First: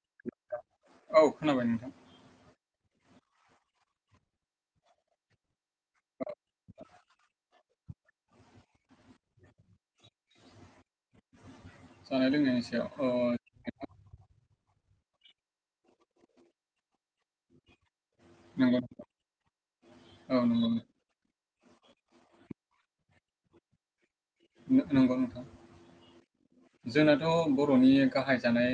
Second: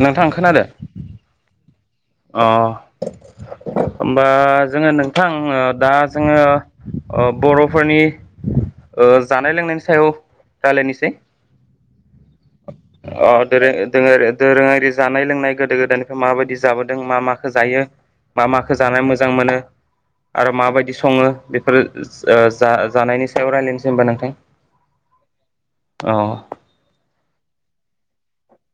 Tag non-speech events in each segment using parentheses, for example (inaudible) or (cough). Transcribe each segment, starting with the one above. नोंथां खोनादों औ खोनाबाय नोंथां अ (inaudible) होमबा जोङो नोंथां दा जोङो ओ बर'फोरनि ओ जानाय-लोंनायनि सायाव रायलायनोसै जानाय लोंनायनि सा अ दों-दों आरो दोरोङारि जानाय लोंनाय गोदो गोदायनिफ्राय माबायदि जाबोदों मा माखो जायो मा माखो नंगौ नोंथां। जानाय मोजां मोनो औ आरो नंगौ माबायदि सङो बेफोर जा जानायनि सायाव रायलायनोसै होनबा नोंथां नंगौ नोंथां अ जोंनाथ' बर'नि गाहाय जानाय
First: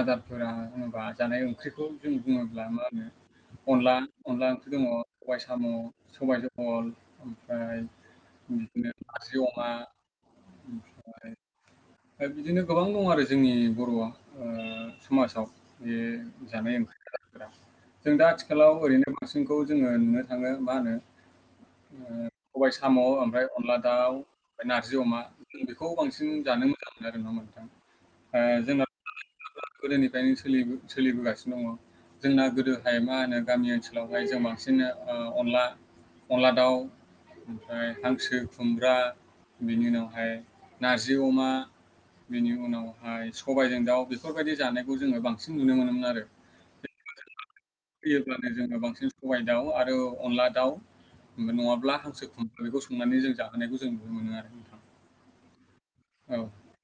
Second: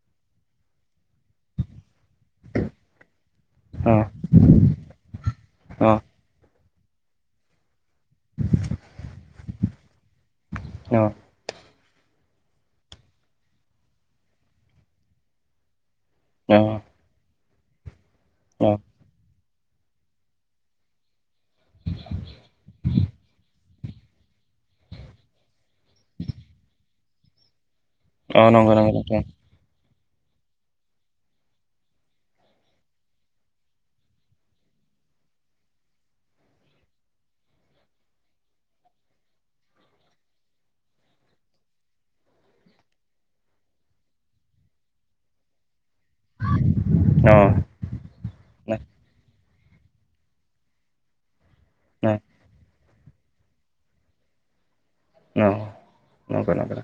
आदारफोरा होनोबा जानाय ओंख्रिखौ जों बुङोब्ला मा होनो अ अनला अनला ओंख्रि दङ, सबाय साम', अ सबायजों जहल, ओमफ्राय बिदिनो नारजि अमा, औ ओमफ्राय दा बिदिनो गोबां दं आरो जोंनि बर'आ आ समाजाव बे अ जानाय ओंख्रिया (inaudible) जों दा अ आथिखालाव ओरैनो बांसिन जोंखौ जोङो नुनो थाङो मा होनो ओ सबाय साम' ओमफ्राय अनला दाउ ओमफ्राय नारजि अमा जों बेखौ बांसिन जानो मोजां मोनो आरो नङा ओमबा नोंथां ओ औ नंगौ जोंना नंगौ गोदोनिफ्रायनो सोलिबो सोलिबोगासिनो दङ जोंना गोदोहाय मा होनो गामि ओनसोलावहाय जों बांसिन अनला अनला दाउ ओमफ्राय हांसो खुमब्रा बेनि उनावहाय नारजि अमा बेनि उनावहाय सबायजों दाउ बेफोरबायदि जानायखौ जोङो बांसिन नुनो मोनोमोन आरो अ (inaudible) होयोब्लानो न जोङो बांसिन सबाय दाउ आरो अनला दाउ नङाब्ला, हांसो न खुमब्रा बेखौ संनानै जों जाहोनायखौ जों नुनो मोनो आरो। नोंथां। औ औ नंगौ नंगौ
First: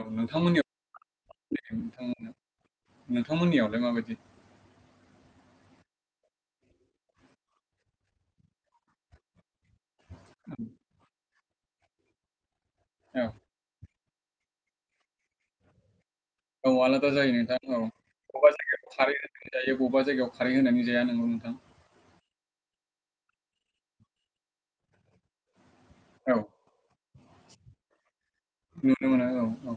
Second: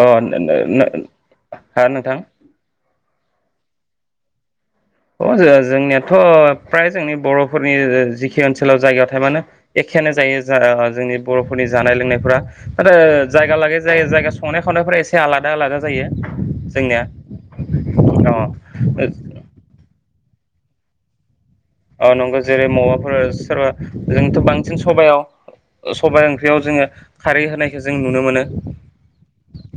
ओ (unintelligible) नोंथां नोंथांमोननियावलाय माबायदि अ जो जोंनियाथ' फ्राय जोंनि बर'फोरनि जिखि ओनसोलाव जायगायाव थायामानो एखेयानो जायो जोंनि बर'फोरनि जानाय लोंनायफोरा आरो औ जायगा लायै जायगा जायगा संनाय-खावनायफोरा एसे आलादा आलादा जायो औ जोंनिया आलादा जायो नोंथां औ अ बबेबा जायगायाव खारै जायो बबेबा जायगायाव खारै होनानै जाया नोंगौ नोंथां। औ नंगौ जेरै मबाफोर सोरबा जोंथ' बांसिन सबायाव सबाय औ ओंख्रियाव जोङो खारै होनायखौ जों नुनो मोनो। नुनो मोनो औ-औ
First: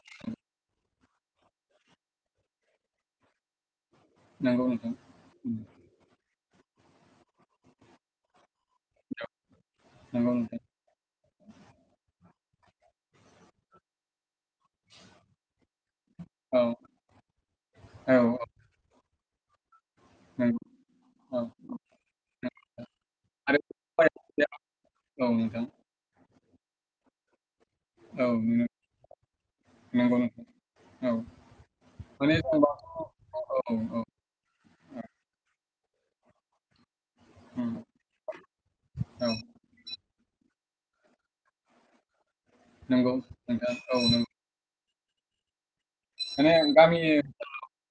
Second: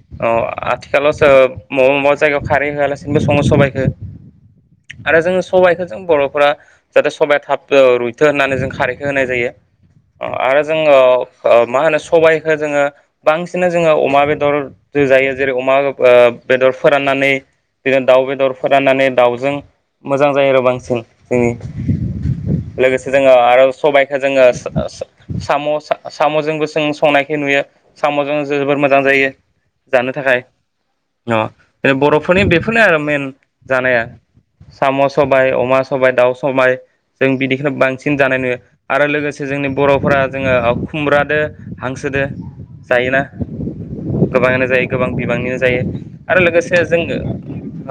(unintelligible) मबा मबा जायगायाव खारै होआलासिनोबो सङो सबायखो नंगौ नोंथां आरो जोङो उम सबायाइखौ जों बर'फोरा जाहाथे सबाया थाब रुइथो होननानै जों खारैखौ औ होनाय जायो नंगौ नोंथां आरो जोङो मा होनो सबायखो जोङो बांसिन जोङो अमा बेदर, जों जायो जेरै अमा ओ औ बेदर फोराननानै बिदिनो औ दाउ बेदर फोराननानै दाउजों मोजां जायो नंगौ आरो बांसिन औ जोंनि नंगौ लोगोसे जोङो आरो सबायखो जोङो सो ओ औ नोंथां साम' सा साम'जोंबो जों संनायखो नुयो औ साम'जों नुनो जोबोर मोजां जायो जानो नंगौ थाखाय नोंथां औ अ माने बर'फोरनि जों बेफोरनो बांसिन आरो मेन औ औ जानाया औ साम' सबाय, अमा सबाय दाउ सबाय जों उम बिदिखौनो बांसिन जानाय नुयो आरो औ लोगोसे जोंनि बर'फोरा जोङो खुमब्रादो हांसोजोदो नोंगौ नोंथां औ नों जायो गोबां बिबांनिनो जायो। आरो माने लोगोसे गामि जोङो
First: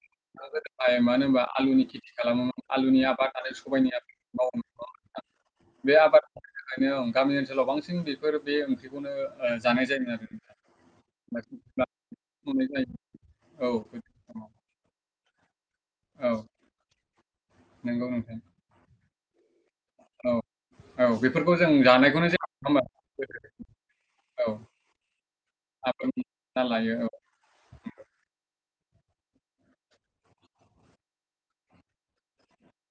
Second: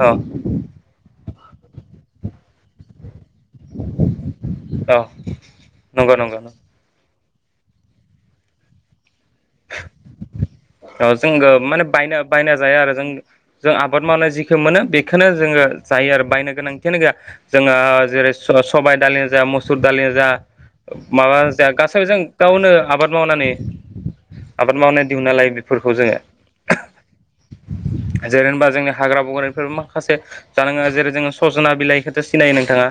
औ मानो होनबा आलुनि खेथि खालामोमोन आलुनि आबाद आरो सबाइनि आबाद मावोमोन नङा होमबा औ नोंथां बे नंगौ नंगौ आबादनि थाखायनो ओं। गामि ओनसोलाव बांसिन बेफोर बे ओंख्रिखौनो ओ जानाय जायोमोन आरो नोंथां। ओ जोंगो माने बायनो बायना मावनाय जाया आरो जायो जों औ जों आबाद मावनाय जिखो मोनो बे खोनो जोङो जायो आरो औ बायनो गोनांथियानो गैया जोङो नंगौ जेरै नोंथां स-सबाइ दालि जा मु सुर दालिनो जा औ औ माबा बेफोरखौ जा गासै जों जानायखौनो नङा गावनो होमबा आबाद मावनानै औ आबाद मावनाय दिहुनना लायो बेफोरखौ आबाद जोङो मावना लायो औ जेरै होनबा जोंनि हाग्रा बंग्रानिफोर माखासे जानाङा जेरै जोङो सजना बिलाइखौथो सिनायो नोंथाङा?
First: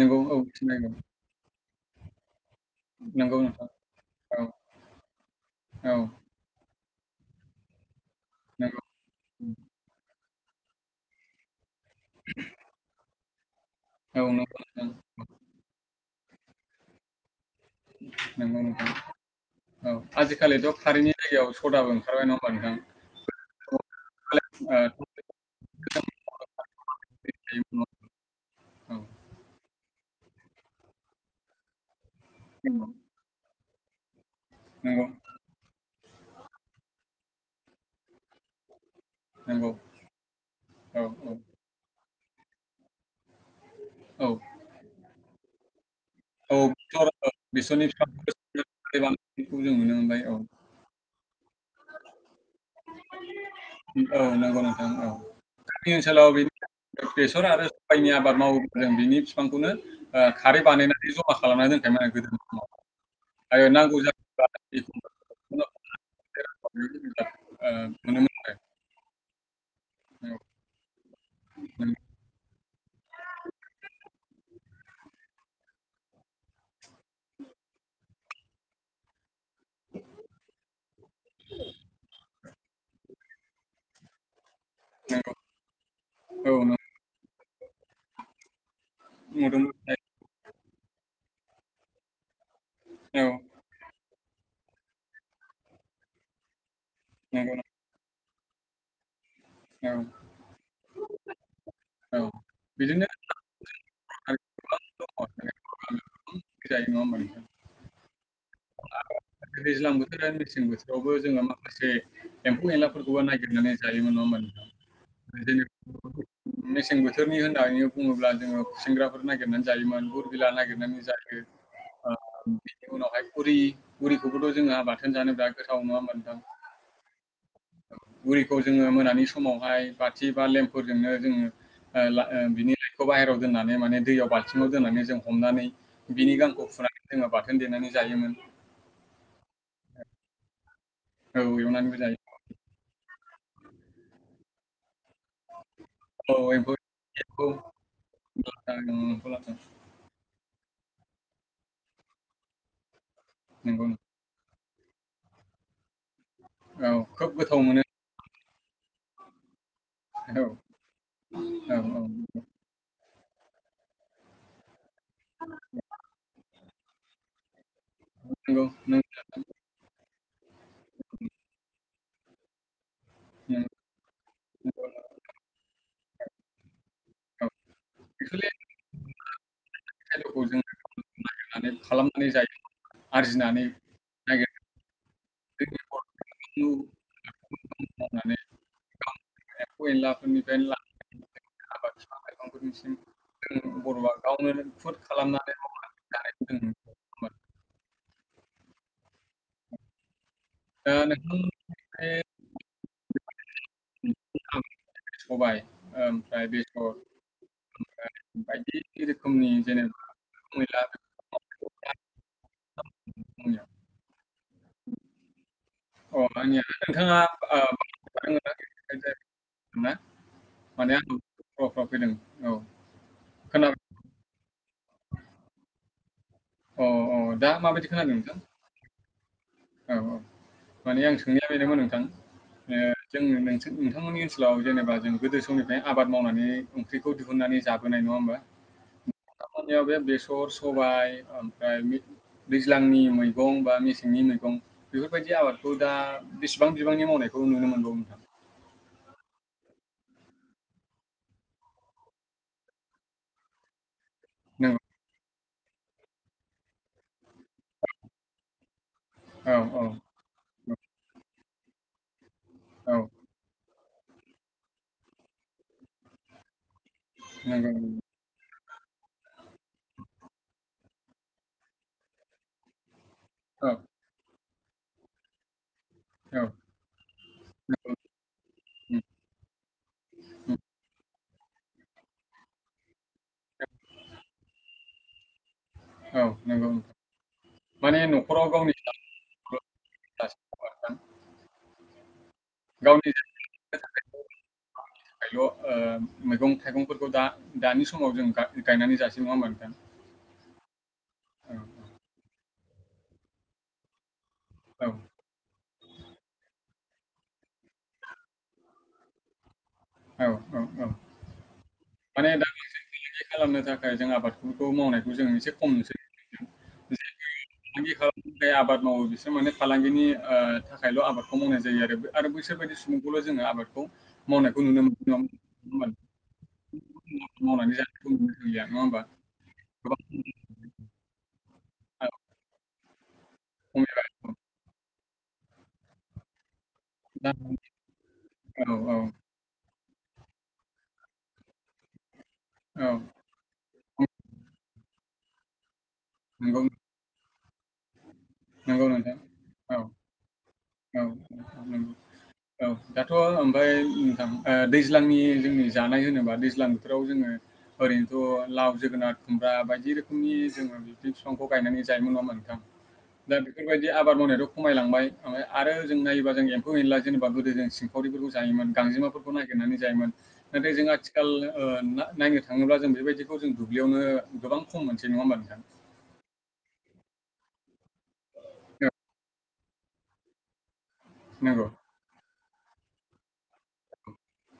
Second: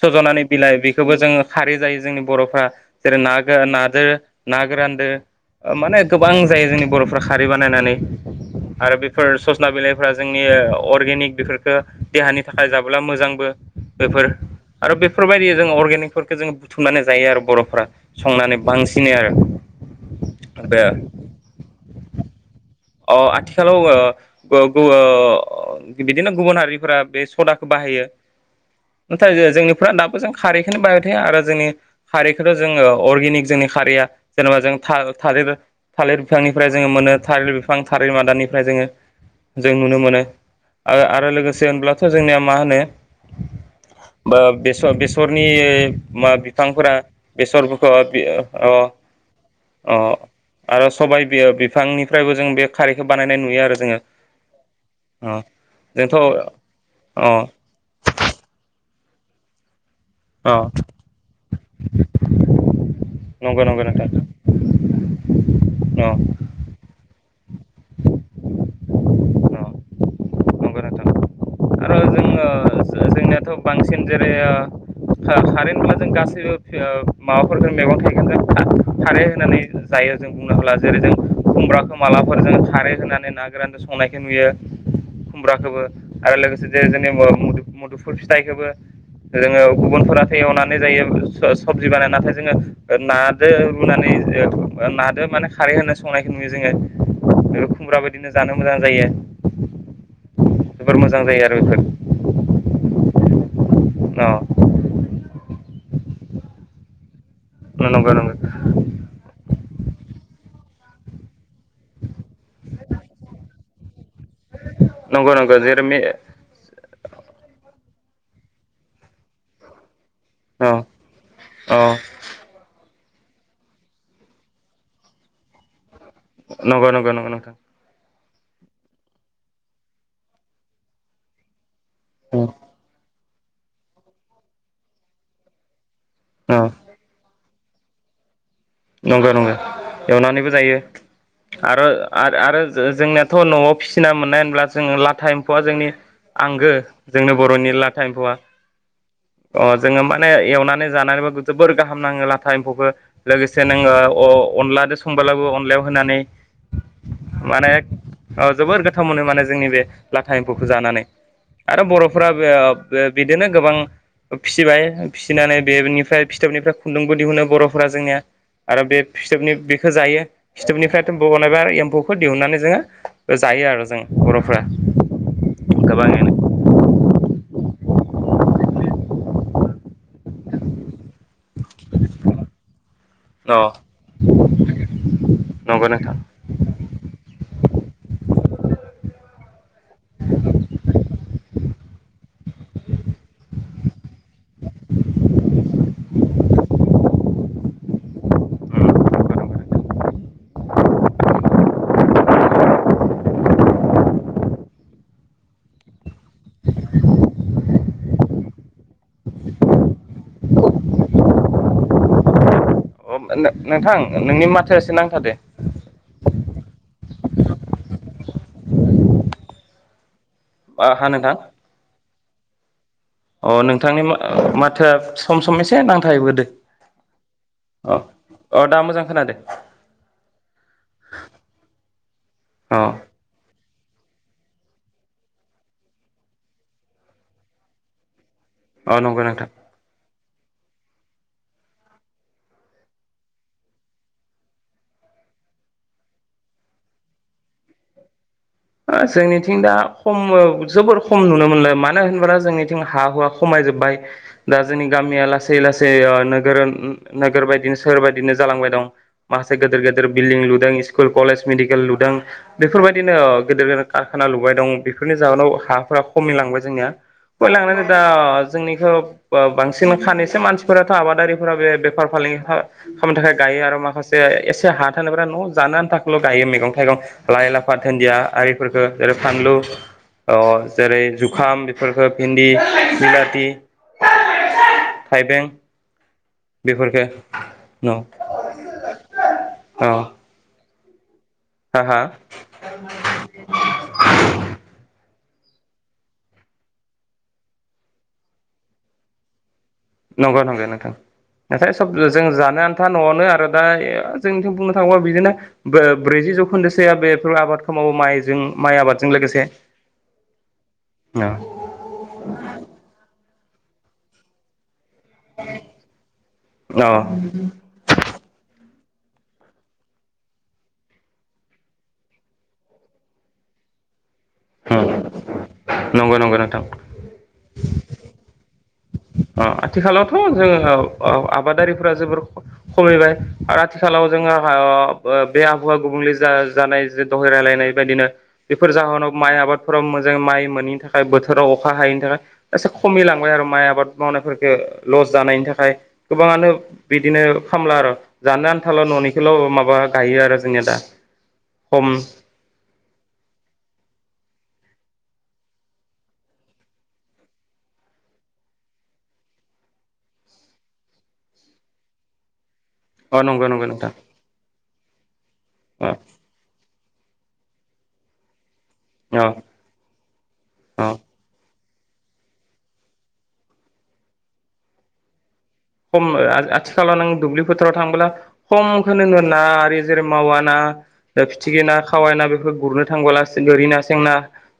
नंगौ औ सज'नानि बिलाइ सिनायगौ बेखौबो जोङो खारै जायो जोंनि बर' फ्रा जेरै नंगौ नोंथां गोरान नादो औ ना गोरानदो ओ औ माने गोबां जायो जोंनि फ्रा खारै बानायनानै नंगौ आरो बेफोर औ सजना बिलाइफोरा जोंनि अर्गेनिक बेफोर खो देहानि थाखाय जाबोला मोजांबो बेफोर नंगौ नोंथां आरो बेफोरबायदि जों अर्गेनिक फोरफोरखो जोङो बुथुमनानै जायो आरो बर'फ नंगौ नोंथां औ आजिखालिथ' बे खारैनि जायगायाव सदाबो ओंखारबाय न अ आथिखालाव ओ ओ गु ओ बिदिनो गुबुन हारिफोरा बे औ सदाखो बाहाय हायो (unintelligible) जोंनिफ्रा दाब जों खारैखोनो बाहाबाय थायो आरो जोंनि खारैखोनो जोङो नंगौ अर्गेनिक जोंनि खारैया। जेनेबा जों नंगौ था-थालिर थालेर बिफांनिफ्राय जोङो मोनो थालिर बिफां थालिर मादानिफ्राय जोङो। नंगौ जों नुनो मोनो आ औ आरो लोगोसे होनब्लाथ' जोंनिया मा होनो औ बा बेसर बेसरनि मा औ बिफांफोरा बेथ' औ बेसरनि बेसरफोरखौ ओ बि बिफांखौ ओ। बांसिनखौ जों नुनो ओ मोनबाय औ आरो सबाइ बियो बिफांनिफ्रायबो जों बे खारैखो बानायनाय नुयो आरो जोङो औ नंगौ नोंथां औ ओ गामि जोंथ' ओनसोलाव बेनि अ बेसर आरो साबाइनि आबाद मावो जों बिनि फिफांखौनो ओ अ खारै बानायनानै ज'मा खालामनानै दोनखायमोन आरो गोदोनि समाव। नंगो नंगो नोंथां आरो अ। ओ (inaudible) अ नंगौ नोंथां आरो जोङो (unintelligible) जोंनियाथ' बांसिन जेरै ओ खा-खारै होनब्ला जों गासैबो ओ माबाफोरफोरखो मैगं थाइगोन जों खा-खारै होननानै जायो जों बुंनो हाला जेरै जों खुमब्राखौ मालाफोर जों खारै होनानै ना गोरानजों संनायखौ नुयो खुमब्राखोबो आरो ओ लोगोसे मोनोमोन औ नंगौ औ नंगौ ओ मुदु-मुदुफु फिथाइखोबो जोङो नुदोंमोन गुबुनफोराथ' एवनानै जायो सबजि बानायना नाथाय जोङो औ नादो रुनानै ओ नादो माने खारै होना संनायखौ नुयो जोङो नंगौ ओ खुमब्राबो बिदिनो जानो मोजां जायो नंगौ जोबोर मोजां जायो आरो। बेफोर औ बिदिनो अ आरो गोबां दङ जायो नङा होनबा नोंथां? नंगो नंगो। दैज्लां बोथोर आरो मेसें बोथोरावबो जोङो माखासे एम्फौ एनलाफोरखौबो नायगिरनानैबो जायोमोन नङा होनबा नंगौ नोंथां नंगौ जेरै जेनेबा मेसें बोथोरनि होननानै बुङोब्ला जोङो गुसेंग्राफोर नागिरनानै जायोमोन गुर बिला औ नागिरनानै जायो। औ ओ बिनि उरि उरिखौबोथ' जोंहा बाथोन जानो बिराद गोथाव नङा होमबा? नंगो नंगो नंगो नोंथां। उरिखौ जोङो मोनानि समावहाय बाथि बा लेम्पफोरजोंनो जोङो ओ औ (unintelligible) बिनि लाइटखौ बाहेरायाव दोननानै माने दैयाव बाल्थिङाव दोननानै जों हमनानै बिनि गानखौ फुनानै जोङो बाथोन देनानै जायोमोन नंगौ नंगौ एवनानैबो जायो औ आरो एवनानैबो जायो आरो जोंनिया थ' न'आव फिसिना मोननाय होनब्ला जोङो लाथ लाथा एम्फौआ जोंनि औ आंगो एम्फौ जोंनो एम्फौ बर'नि लाथा एम्फौआ लाथा ओं एम्फौ लाथा अ जोङो माने एवनानै जानानैबो जोबोर गाहाम नाङो लाथा एम्फौखो लोगोसे नंगौ नोङो अ अनलाजों संबोलाबो अनलायाव होनानै औ खोब गोथाव माने मोनो जोबोर गोथाव मोनो माने जोंनि बे लाथा औ एम्फौखौ औ जानानै औ आरो बर'फ्रा बे बे बिदिनो गोबां फिसिबाय फिसिनानै बेनिफ्राय फिथोबनिफ्राय खुन्दुंबो दिहुनो बर'फ फ्रा जोंनिया नंगौ आरो नों बे फिथोबनि बेखो जायो खिथोबनिफ्राय बहनोबा आरो एम्फौखौ दिहुननानै जोङो जायो आरो जों बर'फ्रा नंगौ गोबाङैनो औ एक्सुलि खालामफिननाय जायो अ आरजिनानै नागिरनानै नंगौ नोंथां मावनानै (unintelligible) फोरनिसिम जों बर'आ गावनो राफोद खालामनानै मावनानै जानायखो जों नुनो मोनो दा नोंथां (unintelligible) सबाय ओमफ्राय बेसर ओफ्राय बायदि रोखोमनि जेनेबा मेरला नो-नोंथां नोंनि माथोया एसे नांथादो अ आंनिया नोंथाङा (unintelligible) हा नोंथां (unintelligible) अ खोनाबाय नोंथांनि माथोआ सम सम एसे नां अ अ दा माबायदि खोनादों नोंथां अ दा मोजां खोनादो औ औ माने आं सोंनाया बेनोमोन नोंथां अ ओ जों नों नोंथांमोननि ओनसोलाव जेनेबा जों गोदो समनिफ्राय आबाद मावनानै ओंख्रिखौ दिहुननानै जाबोनाय नङा होमबा औ नंगौ नोंथां नोंथांमोननियाव बे बेसर सबाय ओमफ्राय दैज्लांनि मैगं बा मेसेंनि मैगं दं बेफोरबायदि आबादखौ दा बेसेबां बिबांनि मावनायखौ नुनो मोनबावो नोंथां जोंनिथिं दा खम जोबोर खम नुनो मोनो मानो होनबोला जोंनिथिं हा हुवा खमायजोब्बाय दा नंगौ। जोंनि गामिया लासै लासै नोगोर नोगोर बायदिनो सोहोर बायदिनो जालांबाय दं औ, माखासे गेदेर औ, गेदेर बिल्डिं लुदों स्कुल कलेज मेडिकेल लुदों औ, औ, बेफोरबायदिनो गेदेर कारखाना लुबाय दं बेफोरनि जाहोनाव हाफोरा खमि लांबाय जोंनिया नंगौ, खमिलांनानै दा नंगौ। जोंनिखौ बांसिन खानैसो मानसिफोराथ' आबादारिफोरा बे बेफार फालांगि खालामनो थाखाय गायो औ, आरो माखासे एसे हा थानायफ्रा न' जानो आनथा थाखायल' औ, गायो मैगं थाइगं लाइ लाफा नंगौ। दुन्दिया आरिफोरखो उम, जेरै फानलु अ उम, जेरै जुखाम बेफोरखौ भिन्दि बिलाथि थाइबें औ, नंगौ नोंथां। बेफोरखो न माने न'खराव ओ बाथोन हा हा गावनि (unintelligible) ल' मैगं थाइगंफोरखौ दा दानि समाव जों गा गायनानै जास नङा होमबा नोंथां नंगौ नोंगौ नोंथां। औ नाथाय सब जों जानो आन्था न'आवनो आरो दा जोंनिथिं बुंनो थाङोबा औ बिदिनो बो ब्रैजि जौखोन्दो। (unintelligible) आबादखौ मावो माइजों माइ आबादजों लोगोसे औ औ औ औ माने दाखोलैसो (unintelligible) खालामनो थाखाय जों आबादफोरखौ मावनायखौ जों एसे खम नुसै औ। फालांगि खालामनो थाखाय आबाद मावो बिसोर माने फालांगिनि ओ थाखायल' आबादखौ मावनाय जायो आरो आरो बैसोर फोरबायदि सुबुंखौल' जोङो आबादखौ मावनायखौ नुनो (unintelligible) नङा नंगौ नंगौ नोंथां ओमबा। अ आथिखालावथ' जोङो अ आबादारिफोरा जोबोर खमिबाय। आथिखालाव खमायबाय जोंहा अ बे आबहावा गुबुंले जा जानाय जे दहाय दा रायलायनाय बायदिनो बेफोर औ औ जाहोनाव माइ आबाद फोराव मोजाङै माइ मोनैनि थाखाय बोथोराव अखा हायैनि थाखाय एसे औ खमिलांबाय आरो माइ आबाद लाफोरखो लस जानायनि थाखाय गोबाङानो नंगौ बिदिनो खामला र जानो आनथाल' नंगौ नोंथां न'निखौल' माबा औ गायो आरो जोंनिया दा औ हम नंगौ औ दाथ' ओमफ्राय नोंथां ओ दैज्लांनि जोंनि जानाय होनोबा दैज्लांबोथोराव जोङो ओरैनोथ' लाव जोगोनार खुमब्रा बायदि रोखोमनि जोङो बिदि बिफांखौ गायनानै जायोमोन नङा होमबा नोंथां? अ दा नंगौ नंगौ नोंथां बेफोरबायदि आबाद मावनायाथ' खमायलांबाय ओमफ्राय आरो अ जों नायोबा जों एम्फौ एनला बा गोदो जों सिंखावरिफोरखौ जायोमोन अ गांजेमाफोरखौ नागिरनानै जायोमोन नाथाय जों अ आथिखाल ओ ना नायनो थाङोब्ला जों बेबायदिखौ जों दुब्लियावनो गोबां खम मोनसै नङा होमबा नोंथां? खम आ आथिखालाव नों दुब्लि फोथाराव थांबोब्ला औ खमखोनो ना बेजेर मावा ना फिथिखि नंगौ। ना खावाय ना बेफोरखौ गुरनो थांबोला सिदरि ना सेंना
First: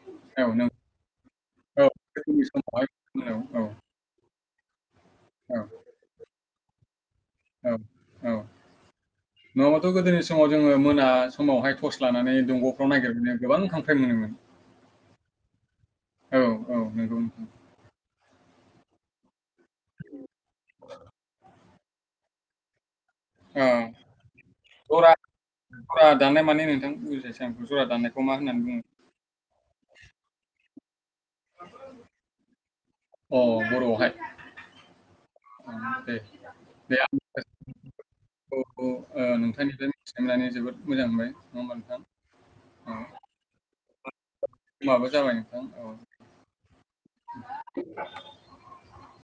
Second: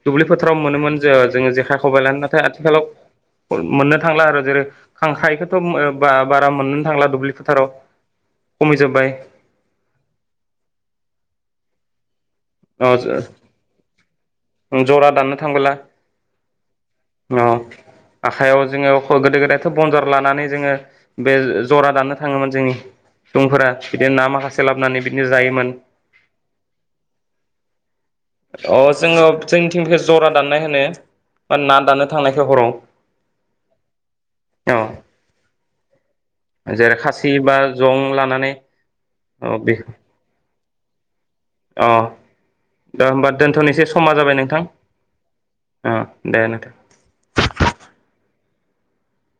दुब्लि औ फोथाराव नों मोनोमोन जे जोङो जेखाइ औ खबबाय लानो नाथाय गोदोनि आथिखालाव समावहाय औ, औ, मोननो थांला आरो जेरै खांखायखौथ औ, मो बा बारा मोनोनो थांला दुब्लि फोथाराव। औ, औ खमिजोब्बाय नङाबाथ' गोदोनि समाव जोङो मोना समावहाय टर्स लानानै दंग'फ्राव नायगिरबानो गोबां खांख्राय मोनोमोन। जरा दाननो थांबोला औ औ नंगौ नंगौ। आखायाव जोङो गोदो गोदायथ' बन्दर लानानै जोङो बे जरा दाननो थाङोमोन जोंनि ओ दुंफोरा बिदिनो ना माखासे लाबोनानै जरा बिदिनो जायोमोन। जरा दाननाय माने नोंथां (unintelligible) बुङो? अ जोङो जोंनिथिं जरा दाननाय होनो। ना दाननो थांनायखो हराव अ बर'आवहाय औ (unintelligible) दे जेरै आं खासि बा जं लानानै माखासेखौ ओ बे नोंथांनिफ्राय मिथिनो मोननानै जोबोद मोजां नुबाय अ दा होमबा दोनथ'नोसै समा जाबाय नों समाबो जाबाय नोंथां नोंथां औ